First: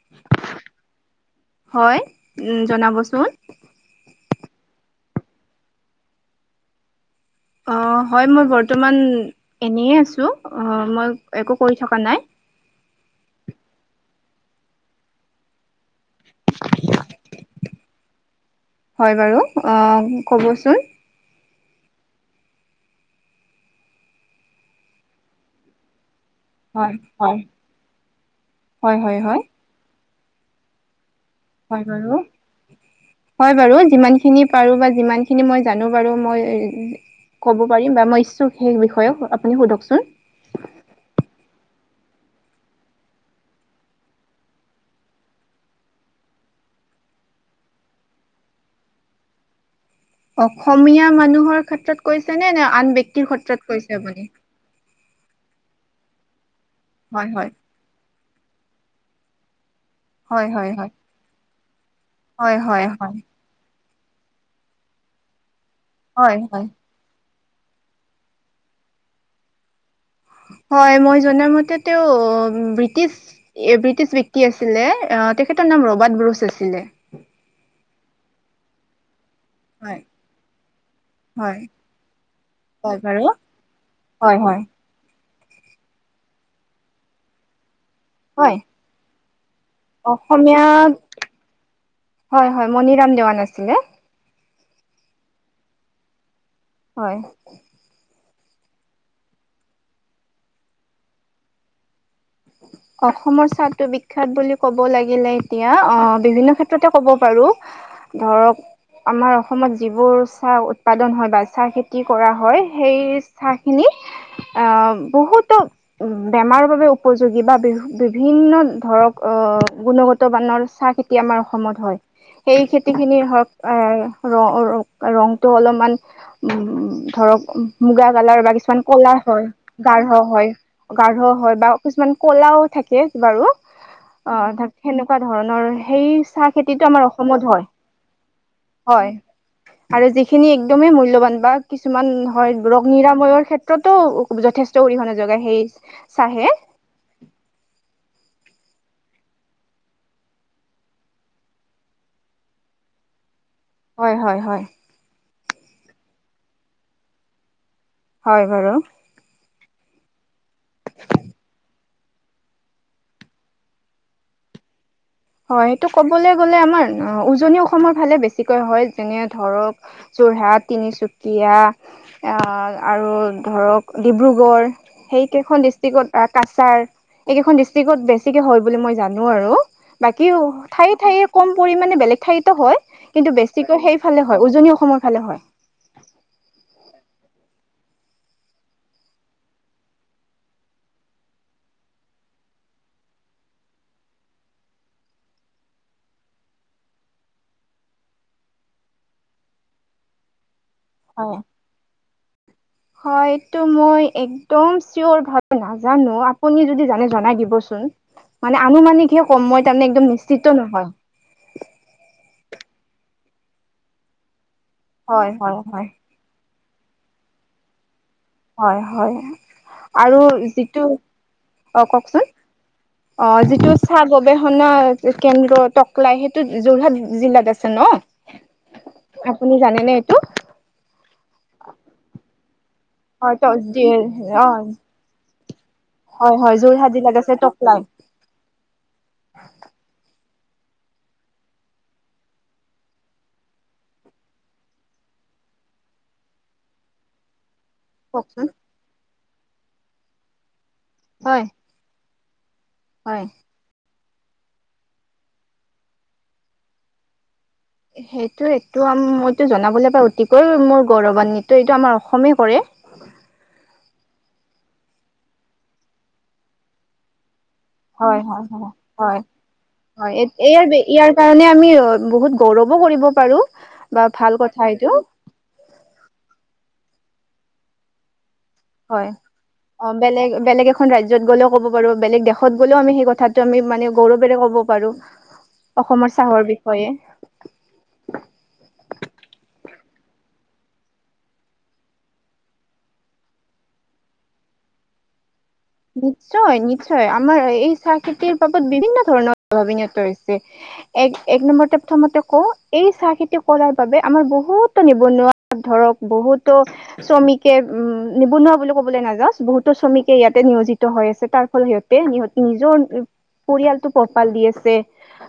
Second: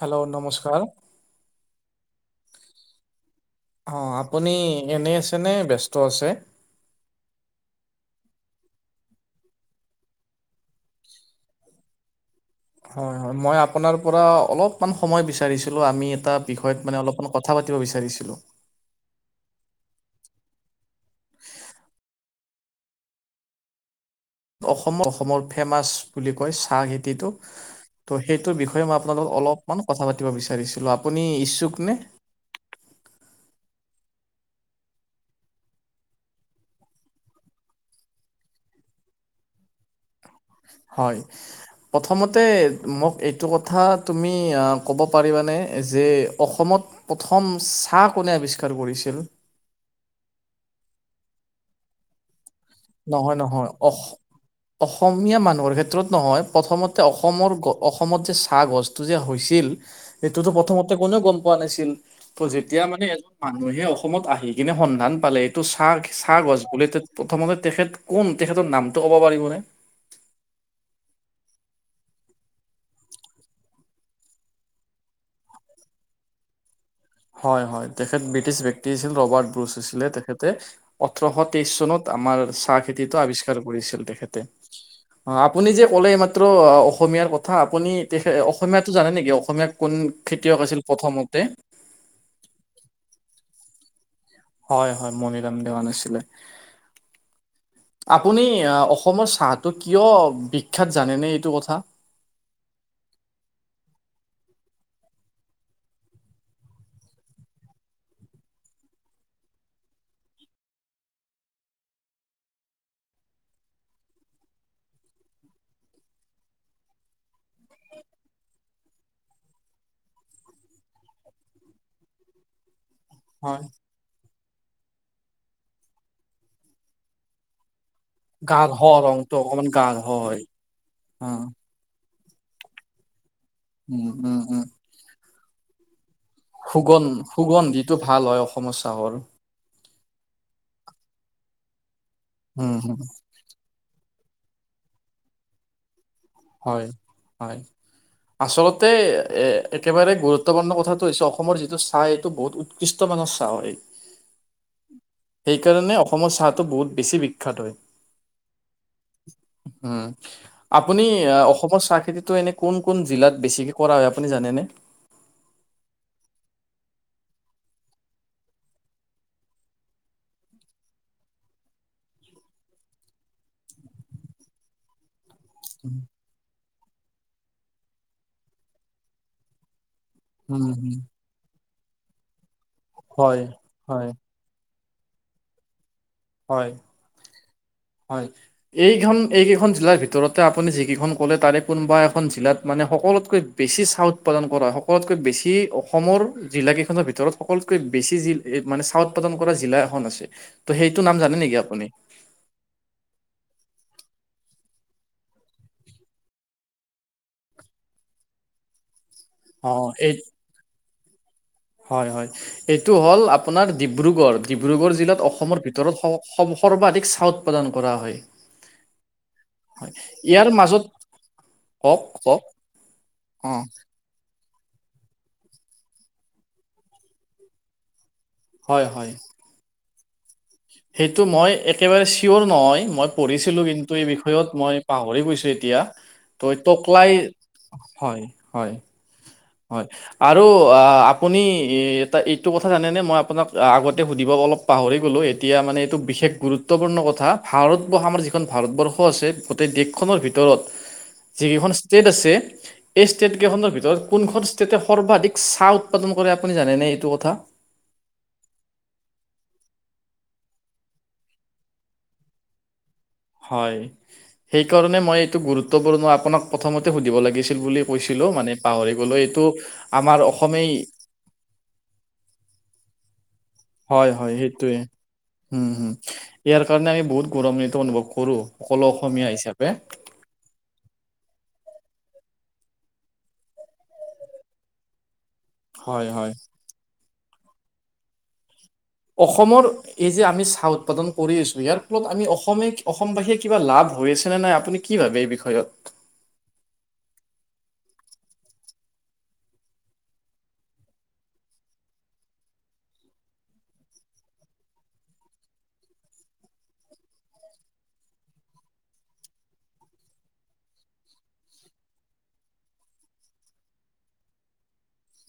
Hello নমস্কাৰ। হয়, উ জনাবচোন। অ, আপুনি এনেই আছে নে ব্যস্ত আছে অ, হয় মই বৰ্তমান এনে আছো, মই একো কৰি থকা নাই। হয়, হয় মই আপোনাৰ পৰা অলপমান সময় বিচাৰিছিলো। আমি এটা বিষয়ত মানে অলপমান কথা পাতিব বিচাৰিছিলো। হয়, বাৰু অ ক'বচোন। [unintelligible] অসমৰ অসমৰ ফেমাছ বুলি কয় চাহ হয় খেতিটো হয় ত' সেইটোৰ বিষয়ে মই হয় হয় আপোনালোকক হয় অলপমান কথা পাতিব বিচাৰিছিলো আ হয় বাৰু হয় বাৰু। যিমান খিনি পাৰো বা যিমানখিনি মই জানো পাৰো মই ক'ব পাৰিম বা মই ইচ্ছুক সেই বিষয়ে আপুনি সোধকচোন। হয়। প্ৰথমতে মোক এইটো কথা তুমি ক'ব পাৰিবানে, যে অসমত প্ৰথম চাহ কোনে আৱিষ্কাৰ কৰিছিল? অসমীয়া মানুহৰ ক্ষেত্ৰত কৈছে নে নে আন ব্যক্তিৰ নহয় নহয় ক্ষেত্ৰত কৈছে অস আপুনি? অসমীয়া মানুহৰ ক্ষেত্ৰত নহয় প্ৰথমতে হয় হয় অসমৰ অসমত যে চাহ গছটো যে হৈছিল, হয় সেইটোতো হয় হয় প্ৰথমতে কোনেও গম পোৱা নাছিল ত হয় যেতিয়া হয় মানে হয় এজন মানুহে অসমত আহি কিনে সন্ধান পালে এইটো চাহ হয় চাহ হয় গছ বুলি প্ৰথমতে তেখেত কোন তেখেতৰ নামটো ক'ব পাৰিবনে? হয়। হয়, মই জনা মতে তেওঁ ব্ৰিটিছ ব্ৰিটিছ বক্তি আছিলে। তেখেতৰ নাম ৰবাৰ্ট ব্ৰছ আছিলে। হয় হয় তেখেত ব্ৰিটছ ব্যক্তি আছিল ৰবাৰ্ট ব্ৰুচ হয়। আছিলে তেখেতে ওঠৰশ হয় তেইশ চনত আমাৰ চাহ হয় খেতিটো বাৰু আৱিষ্কাৰ কৰিছিলে হয় তেখেতে। হয় অ, আপুনি যে ক'লে এই মাত্ৰ অ অসমীয়াৰ কথা আপুনি তেখেত হয় অসমীয়াটো জানে নেকি? অসমীয়া কোন খেতিয়ক আছিল অসমীয়াত প্ৰথমতে? হয়, হয় মণিৰাম দেৱান আছিলে। হয়, হয় মনিৰাম দেৱান আছিলে। হয়। আপুনি অসমৰ চাহটো কিয় বিখ্যাত জানেনে এইটো কথা? অসমৰ চাহটো বিখ্যাত বুলি ক'ব লাগিলে এতিয়া অ বিভিন্ন ক্ষেত্ৰতে ক'ব পাৰো। ধৰক, আমাৰ অসমত যিবোৰ চাহ উৎপাদন হয় বা চাহ খেতি কৰা হয়, সেই চাহ খিনিত অ, বহুতো বেমাৰৰ বাবে উপযোগী বা বি বিভিন্ন ধৰক অ গুণগত বানৰ চাহ খেতি আমাৰ অসমত হয়। সেই গুটিখিনি ধৰক হয় ৰ ৰংটো অলপমান ধৰক মুগা কালাৰ বা কিছুমান গাঢ় ক'লা ৰংটো হয়, অকমান গাঢ় হয় গাঢ় অ হয় বা কিছুমান কলাও থাকে বাৰু উম অ, উম উম ধৰক সেনেকুৱা ধৰণৰ সেই চাহ খেতিটো সুগন আমাৰ অসমত হয়। সুগন্ধিটো ভাল হয় অসমৰ হয়, চাহৰ। আৰু যিখিনি একদমেই মূল্যবান বা কিছুমান হয় উম ৰোগ হম নিৰাময়ৰ ক্ষেত্ৰতো যথেষ্ট অৰিহণা যোগায় সেই চাহে। হয়। হয় আচলতে এ একেবাৰে গুৰুত্বপূৰ্ণ কথাটো হৈছে অসমৰ যিটো চাহ এইটো বহুত উৎকৃষ্ট মানহ হয় হয় হয়। সেইকাৰণে অসমৰ চাহটো বহুত বেছি বিখ্যাত হয়। হয় বাৰু। উম আপুনি আহ, অসমৰ চাহ খেতিটো এনে কোন কোন জিলাত বেছিকে কৰা হয় আপুনি জানেনে? হয় সেইটো ক'বলৈ গলে আমাৰ উজনি অসমৰ ফালে বেছিকৈ হয় যেনে ধৰক যোৰহাট, তিনিচুকীয়া আৰু ধৰক ডিব্ৰুগড় সেই এই কেইখন ডিষ্টিক কাছাৰ এই কেইখন ডিষ্টিক বেছিকে হয় বুলি মই জানো আৰু। বাকী উম হম ঠায়ে ঠায়ে কম পৰিমামানে বেলেগ ঠায়তো হয়। কিন্তু বেছিকৈ সেইফালে হয় উজনি অসমৰ ফালে হয়। হয় হয় এইখন এইকেইখন জিলাৰ ভিতৰতে আপুনি যিকেইখন ক'লে তাৰে কোনোবা এখন জিলাত মানে সকলোতকৈ বেছি চাহ উৎপাদন কৰা সকলোতকৈ বেছি অসমৰ জিলাকেইখনৰ ভিতৰত সকলোতকৈ বেছি বেছি যি মানে চাহ উৎপাদন কৰা জিলা এখন আছে। ত' সেইটো নাম হয় জানে নেকি আপুনি? হয়টো মই একদম চিয়ৰ ভালকে নেজানো আপুনি যদি জনে জনাই দিব চোন মানে আমি মানে কি হ মই তানে অ', একদম এই [unintelligible] নহয় হয় হয় এইটো হ'ল আপোনাৰ ডিব্ৰুগড় ডিব্ৰুগড় জিলাত হয় হয় অসমৰ হয়। ভিতৰত স স সৰ্বাধিক চাহ উৎপাদান কৰা হয়। হয় হয় হয়, আৰু ইয়াৰ মাজত যিটো অ কওক, কওকচোন কওক অ যিটো চাহ গবেষ- ষনা কেন্দ্ৰ টকলাই সেইটো যোৰহাট জিলাত আছে ন হয়, হয়। আপুনি জানেনে। এইটো? সেইটো মই একেবাৰে চিয়'ৰ নহয় মই হয় ত অ পঢ়িছিলোঁ কিন্তু এই বিষয়ত মই পাহৰি দিয়া হয় ট হয় যোৰহাট টকলাই জিলাত আছে টকলাই হয় হয়। হয় আৰু আপুনি এটা এইটো কথা জানে মই আপোনাক আগতে সুধিব অলপ পাহৰি গ'লোঁ এতিয়া মানে এইটো বিশেষ গুৰুত্বপূৰ্ণ কথা। ভাৰতবৰ্ষ আমাৰ যিখন কওকচোন ভাৰতবৰ্ষ আছে গোটেই দেশখনৰ ভিতৰত হয় যিকেইখন ষ্টেট আছে এই হয়। ষ্টেট কেইখনৰ ভিতৰত কোনখন ষ্টেটে সৰ্বাধিক চাহ উৎপাদন কৰে আপুনি জানেনে এইটো কথা? সেইটো এইটো মইতো জনাবলৈ পাই অতিকৈ মোৰ গৌৰৱান্বিত এইটো আমাৰ অসমে কৰে। [inaudible] সেই কাৰণে মই এইটো গুৰুত্বপূৰ্ণ আপোনাক প্ৰথমতে সুধিব লাগিছিল। বুলি হয় কৈছিলো হয় মানে পাহৰি গ'লো হয় এইটো হয় আমাৰ অসমেই ইয়াৰ কাৰণে আমি বহুত গৌৰৱ কৰিব পাৰো। বা হয় হয় ভাল কথা সেইটোৱে এইটো হম হম ইয়াৰ কাৰণে আমি বহুত গৌৰৱান্বিত অনুভৱ কৰো। সকলো হয় অসমীয়া হিচাপে অ বেলেগ বেলেগ এখন ৰাজ্যত গ'লেও ক'ব পাৰো বেলেগ দেশত গ'লেও আমি সেই কথাটো আমি মানে গৌৰৱেৰে ক'ব পাৰো। হয় অসমৰ হয় চাহৰ বিষয়ে। অসমৰ এই যে আমি চাহ উৎপাদন কৰি আছো ইয়াৰ ফলত আমি অসমে অসমবাসীয়ে কিবা লাভ হৈ আছে নে নাই আপুনি ভাবে এই বিষয়ে নিশ্চয় নিশ্চয় আমাৰ এই চাহ খেতিৰ বাবদ বিভিন্ন ধৰণৰ প্ৰ্ভাৱত হৈছে এক এক নম্বৰতে প্ৰথমতে কওঁ এই চাহ খেতি কৰাৰ বাবে আমাৰ বহুতো নিবনুৱা ধৰক বহুতো শ্ৰমিকে উম নিবনুৱ বুলি কবলৈ নাযাও বহুতো শ্ৰমিকে ইয়াত তে নিয়োজিত হৈ আছে তাৰ ফলত সিহতে সহতি নিজৰ পৰিয়ালটো পোহপাল দি আছে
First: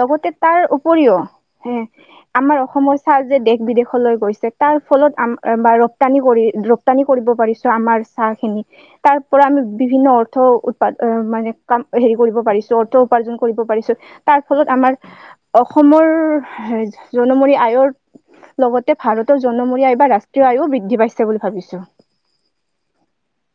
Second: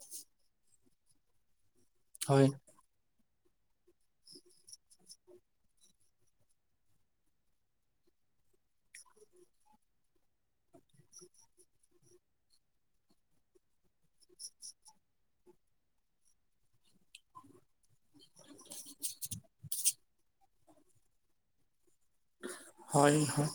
লগতে তাৰ উপৰিও হে হয় আমাৰ অসমৰ চাল দেশ বিদেশলৈ গৈছে তাৰ ফলত আম ৰপ্তানি কৰি ৰপ্তানি কৰিব পাৰিছো। আমাৰ খিনি তাৰ পৰা আমি বিভিন্ন অৰ্থ উৎপাদ মানে কাম হেৰি কৰিব পাৰিছো অৰ্থ উপাৰ্জন কৰিব পাৰিছো। তাৰ ফলত আম আমাৰ অসমৰ জনমূৰি আয়ৰ [inaudible] লগতে ভাৰতৰ জনমৰি আ বা ৰাষ্ট্ৰীয় আয়ো বৃদ্ধি পাইছে বুলি ভাবিছো। হয় হয়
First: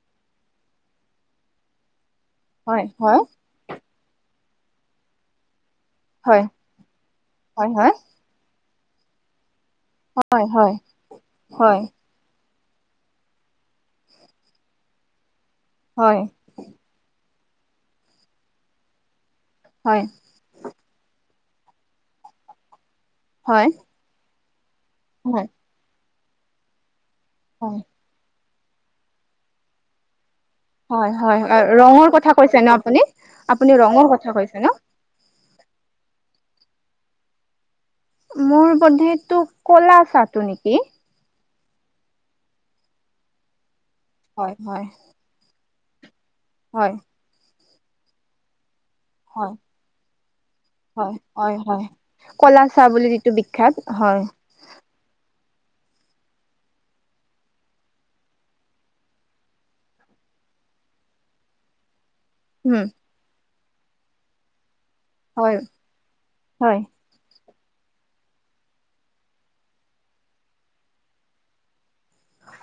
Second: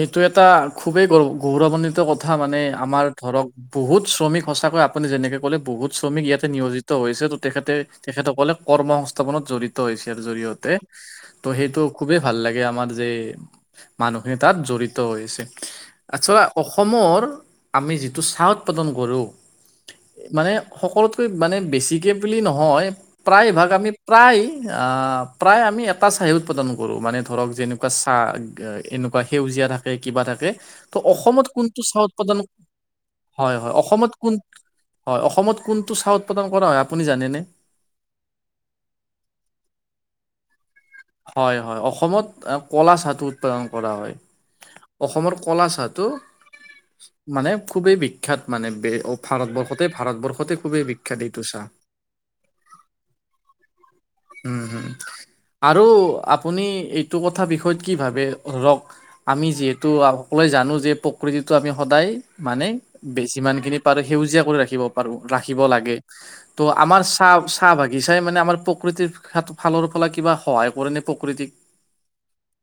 এইটো এটা খুবেই গৰ গৌৰৱান্বিত কথা। কথা মানে হয় আমাৰ হয় ধৰক বহুত শ্ৰমিক সঁচাকৈ আপুনি যেনেকে ক'লে বহুত শ্ৰমিক হয় ইয়াতে নিয়োজিত হৈছে ত তেখেতে হয় হয় তেখেতসকলে কৰ্ম সংস্থাপনত জড়িত। এছিয়াৰ জৰিয়তে হয় ত' সেইটো হয় খুবেই ভাল লাগে আমাৰ যে মানুহে তাত জড়িত হৈছে হয় আচলতে অসমৰ আমি যিটো চাহ উৎপাদন কৰো হয় মানে সকলোত মানে বেছিকৈ বুলি নহয় প্ৰায়ভাগ হয় আমি প্ৰায় হয় প্ৰায় আমি এটা চাহে উৎপাদন কৰোঁ মানে ধৰক যেনেকুৱা চাহ এনেকুৱা সেউজীয়া থাকে কিবা থাকে ত' হয় হয় অসমত হয় কোনটো চাহ ৰঙৰ কথা উৎপাদান কৈছে ন আপুনি হয় আপুনি হয় ৰঙৰ অসমত কথা কোন কৈছে ন হয় অসমত কোনটো চাহ উৎপাদন কৰা হয় আপুনি জানেনে? মোৰ বধিটো কলা চাহ টো নেকি? হয় হয় অসমত কলা চাহ টো উৎপাদন কৰা হয় অসমৰ কলা চাহ হয়। খুবেই বিখ্যাত মানে বে হয় ভাৰতবৰ্ষতে ভাৰতবৰ্ষতে খুবেই হয় বিখ্যাত এইটো হয় চাহ। হয় কলা চাহ বুলি যিটো বিখ্যাত হয় উম হম আৰু আপুনি এইটো কথা বিষয়ত কি ভাবে ধৰক আমি যিহেতু অকলে যা জানো যে প্ৰকৃতিটো আমি সদায় মানে উম বেচি যিমানখিনি পাৰো সেউজীয়া কৰি ৰাখিব প হয় ৰাখিব লাগে ত হয় আমাৰ চাহ চাহ বাগিচাই মানে আমাৰ প্ৰকৃতিৰ ফালৰ ফালে কিবা সহায় কৰে ন প্ৰকৃতিক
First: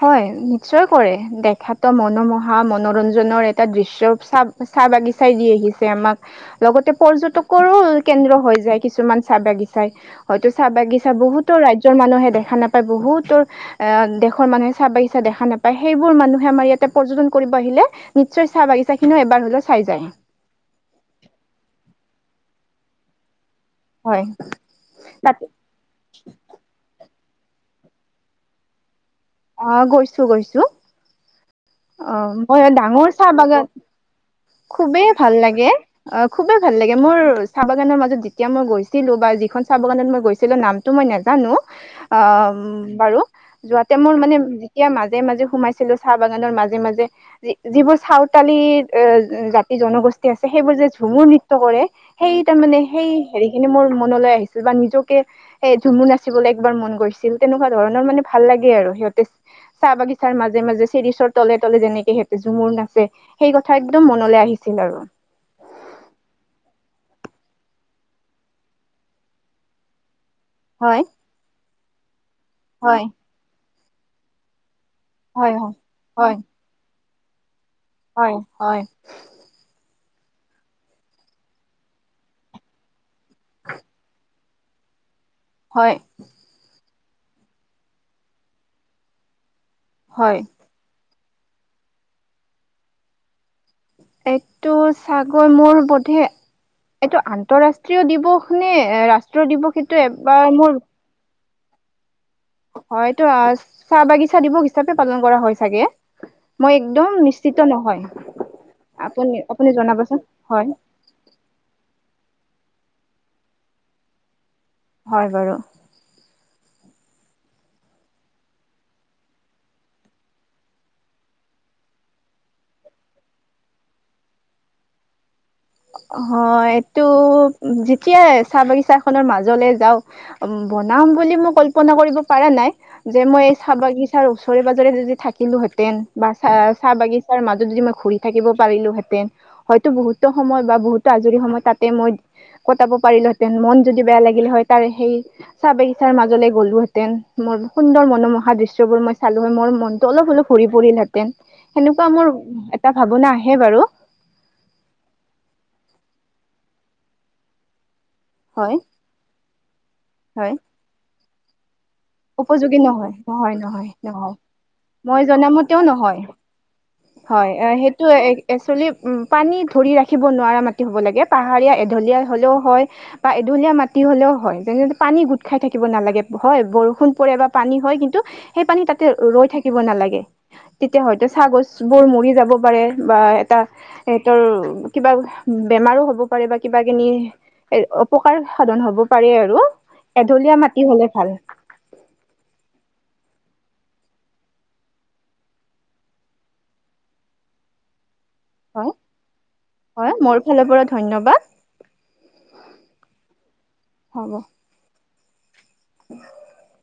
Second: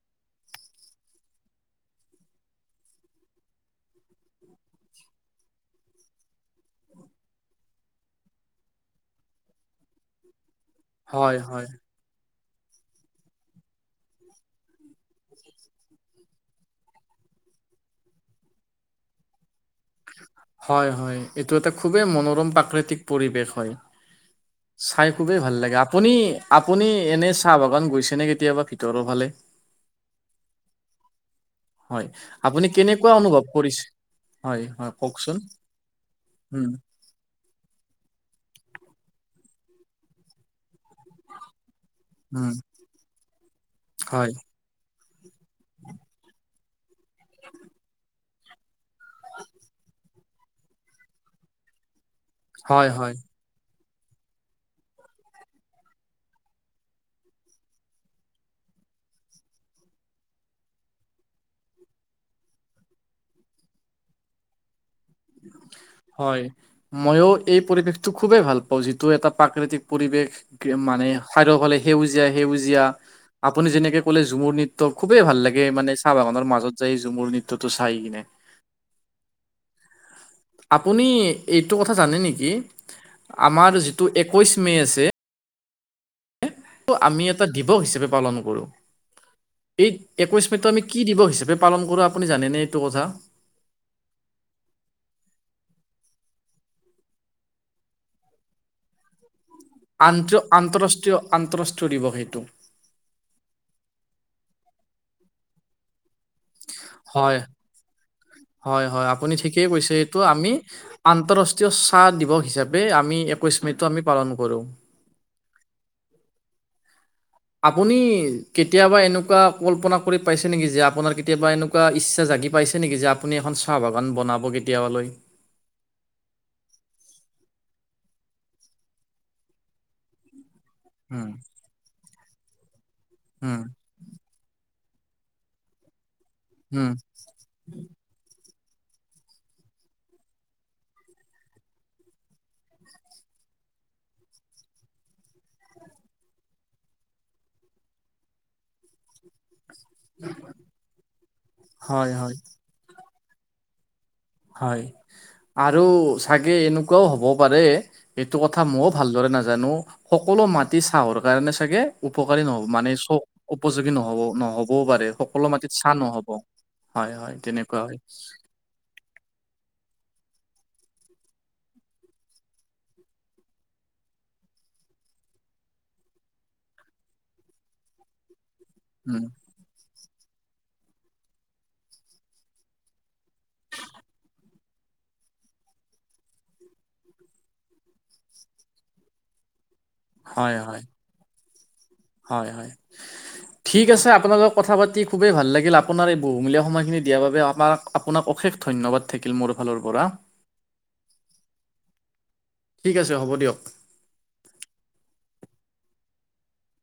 হয় নিশ্চয় কৰে তেখেতৰ মনোমোহা মনোৰঞ্জনৰ এটা দৃশ্য চাপ চাহ বাগিচাই দি আহিছে আমাক লগতে পৰ্যটকৰো কেন্দ্ৰ হৈ যায় কিছুমান চাহ বাগি ব হয়তো চাহ বাগিচা হয় বহুতো হয় ৰাজ্যৰ মানুহে দেখা নাপায় বহুতৰ মানুহে চাহ বাগিচা দেখা নাপায় সেইবোৰ মানুহে আমাৰ ইয়াতে পৰ্যটন কৰিব আহিলে নিশ্চয় চাহ বাগিচা খিনিও এবাৰ হলে চাই যায়। হয় হয় এইটো এটা খুবেই মনোৰম প্ৰাকৃতিক পৰিৱেশ। হয়। চাই তাত খুবেই ভাল লাগে। আপুনি আপুনি এনে চাহ বাগান গৈছে নে কেতিয়াবা ভিতৰৰ ফালে। আহ গৈছো গৈছো হয় অ মই আপুনি কেনেকুৱা ডাঙৰ চাহ অনুভৱ বাগান কৰিছে হয় হয় খুবেই ভাল কওকচোন লাগে অ খুবেই উম ভাল লাগে মোৰ চাহ বাগানৰ মাজত যেতিয়া মই গৈছো। আছিলো বা যিখন চাহ বাগানত মই গৈছিলো নামতটো মই নোজানো অ উম বাৰু যোৱাতে মোৰ হয়, মানে যেতিয়া মাজে মাজে সোমাইছিলো চাহ বাগানৰ মাজে মাজে যিবোৰ চাউতালি এ জাতি জনগোষ্ঠী আছে সেইবোৰ যে ঝুমুৰ নৃত্য কৰে। সেই তাৰ মানে হয়, সেই হয়, হেৰি খিনি মোৰ মনলৈ আহিছিল বা নিজকে এ ঝুমু নাচিবলৈ একবাৰ মন গৈছিল তেনেকুৱা ধৰণৰ মানে ভাল লাগে আৰু সিহঁতে চাহ বাগিচাৰ মাজে মাজে চিৰিচৰ তলে তলে যেনেকে হেঁতে ঝুমুৰ নাচে সেই কথা একদম মনলৈ আহিছিল আৰু। [inaudible] হয় ময়ও এই পৰিৱেশটো খুবেই ভাল পাওঁ। যিটো এটা প্ৰাকৃতিক পৰিৱেশ হয়। মানে খাইদ সকলে সেউজীয়া সেউজীয়া হয় আপুনি যেনেকে ক'লে ঝুমুৰ নিত [unintelligible] ত' খুবেই ভাল হয় লাগে হয় মানে চাহ হয় বাগানৰ মাজত যায়ু ঝুমুৰ নৃ- হয় হয় আপুনি এইটো কথা জানে নেকি আমাৰ যিটো এ কৈশ মে' আছে হয় আমি এটা দিৱস হিচাপে পালন কৰো এই হয়। একৈশ মে টো আমি কি দিৱস হিচাপে পালন কৰোঁ আপুনি জানেনে এইটো কথা এইটো চাগৈ মোৰ বধে এইটো আন্তঃৰাষ্ট্ৰীয় দিৱস নে ৰাষ্ট্ৰীয় দিৱস এইটো এবাৰ মোৰ আন্তঃৰাষ্ট্ৰীয় দিৱস সেইটো হয়তো চাহ বাগিচা দিৱস হিচাপে পালন কৰা হয় চাগে মই একদম হয়। নিশ্চিত নহয় হয় হয় আপুনি ঠিকেই কৈছে এইটো আমি আন্তৰাষ্ট্ৰীয় চাহ দিৱস হিচাপে আমি একৈশ মেতো আমি পালন কৰো হয় বাৰু আপুনি কেতিয়াবা এনেকোৱা কল্পনা কৰি পাইছে নেকি যে আপোনাৰ কেতিয়াবা এনেকোৱা ইচ্ছা য লাগি পাইছে নেকি যে আপুনি এখন চাহ বাগান বনাব কেতিয়াবালৈ হয় এইটো যেতিয়া চাহ বাগিছা খনৰ মাজলে যাওঁ বনাম হুম বুলি মই কল্পনা কৰিব পৰা নাই যে মই এই হুম চাহ বাগিছাৰ ওচৰে পা জৰে যদি থাকিলো হেতেন বা চা হুম চাহ বাগিচাৰ মাজত যদি মই ঘুৰি থাকিব পাৰিলো হেতেন হয়তো বহুতো সময় বা বহুতো আজৰি সময়ত তাতে মই কটাব পাৰিলো হেতেন মন যদি বেয়া লাগিলে হয় তাৰ সেই চাহ বাগিচাৰ মাজলে গ'লো হেতেন সুন্দৰ মনোমোহা দৃশ্যবোৰ মই চালো হয় মোৰ অলপ অলপ ঘুৰি পৰিলোহেঁতেন সেনেকোৱা হয় মোৰ হয় এটা ভাৱনা আহে বাৰু হয় আৰু চাগে এনেকোৱাও হ'ব পাৰে সেইটো কথা হয় ময়ও ভালদৰে নাজানো সকলো হয় মাটি চাহৰ কাৰণে চাগে উপকাৰী নহব উপযোগী মানে নহয় চ নহয় নহয় উপযোগী নহব নহয় নহ'বও পাৰে মই সকলো মাটিত জনামতেও চাহ নহয় নহ'ব হয় সেইটো একচোৱেলি উম পানী ধৰি ৰাখিব নোৱাৰা মাটি হ'ব লাগে পাহাৰীয়া এঢলীয়া হলেও হয় বা এঢলীয়া মাটি হ'লেও হয় যেনে পানী গোট খাই থাকিব নালাগে হয় বৰষুণ ণ পৰে বা পানী হয় কিন্তু সেই পানী তাতে উম, ৰৈ থাকিব নালাগে [inaudible] তেতিয়া হয়তো চাহ গছ বোৰ মৰি যাব পাৰে বা এটা সিহতৰ কিবা বে মাৰো হ'ব পাৰে বা কিবা কিনি এ অপকাৰন সাধন হ'ব পাৰে আৰু হয়, এঢলীয়া মাটি হয়, হলে ভাল হয় হয় ঠিক আছে আপোনালত কথা পাতি খুবেই ভাল লাগিল আপোনাৰ এই বহুমূলীয়া সময়খিনি দিয়াৰ বাবে আমাক [unintelligible] আপোনাক অশেষ হয় ধন্যবাদ থাকিল মোৰ ফালৰ পৰা। হয় মোৰ ফালৰ পৰা ধন্যবাদ ঠিক আছে হ'ব দিয়ক। উ [unintelligible]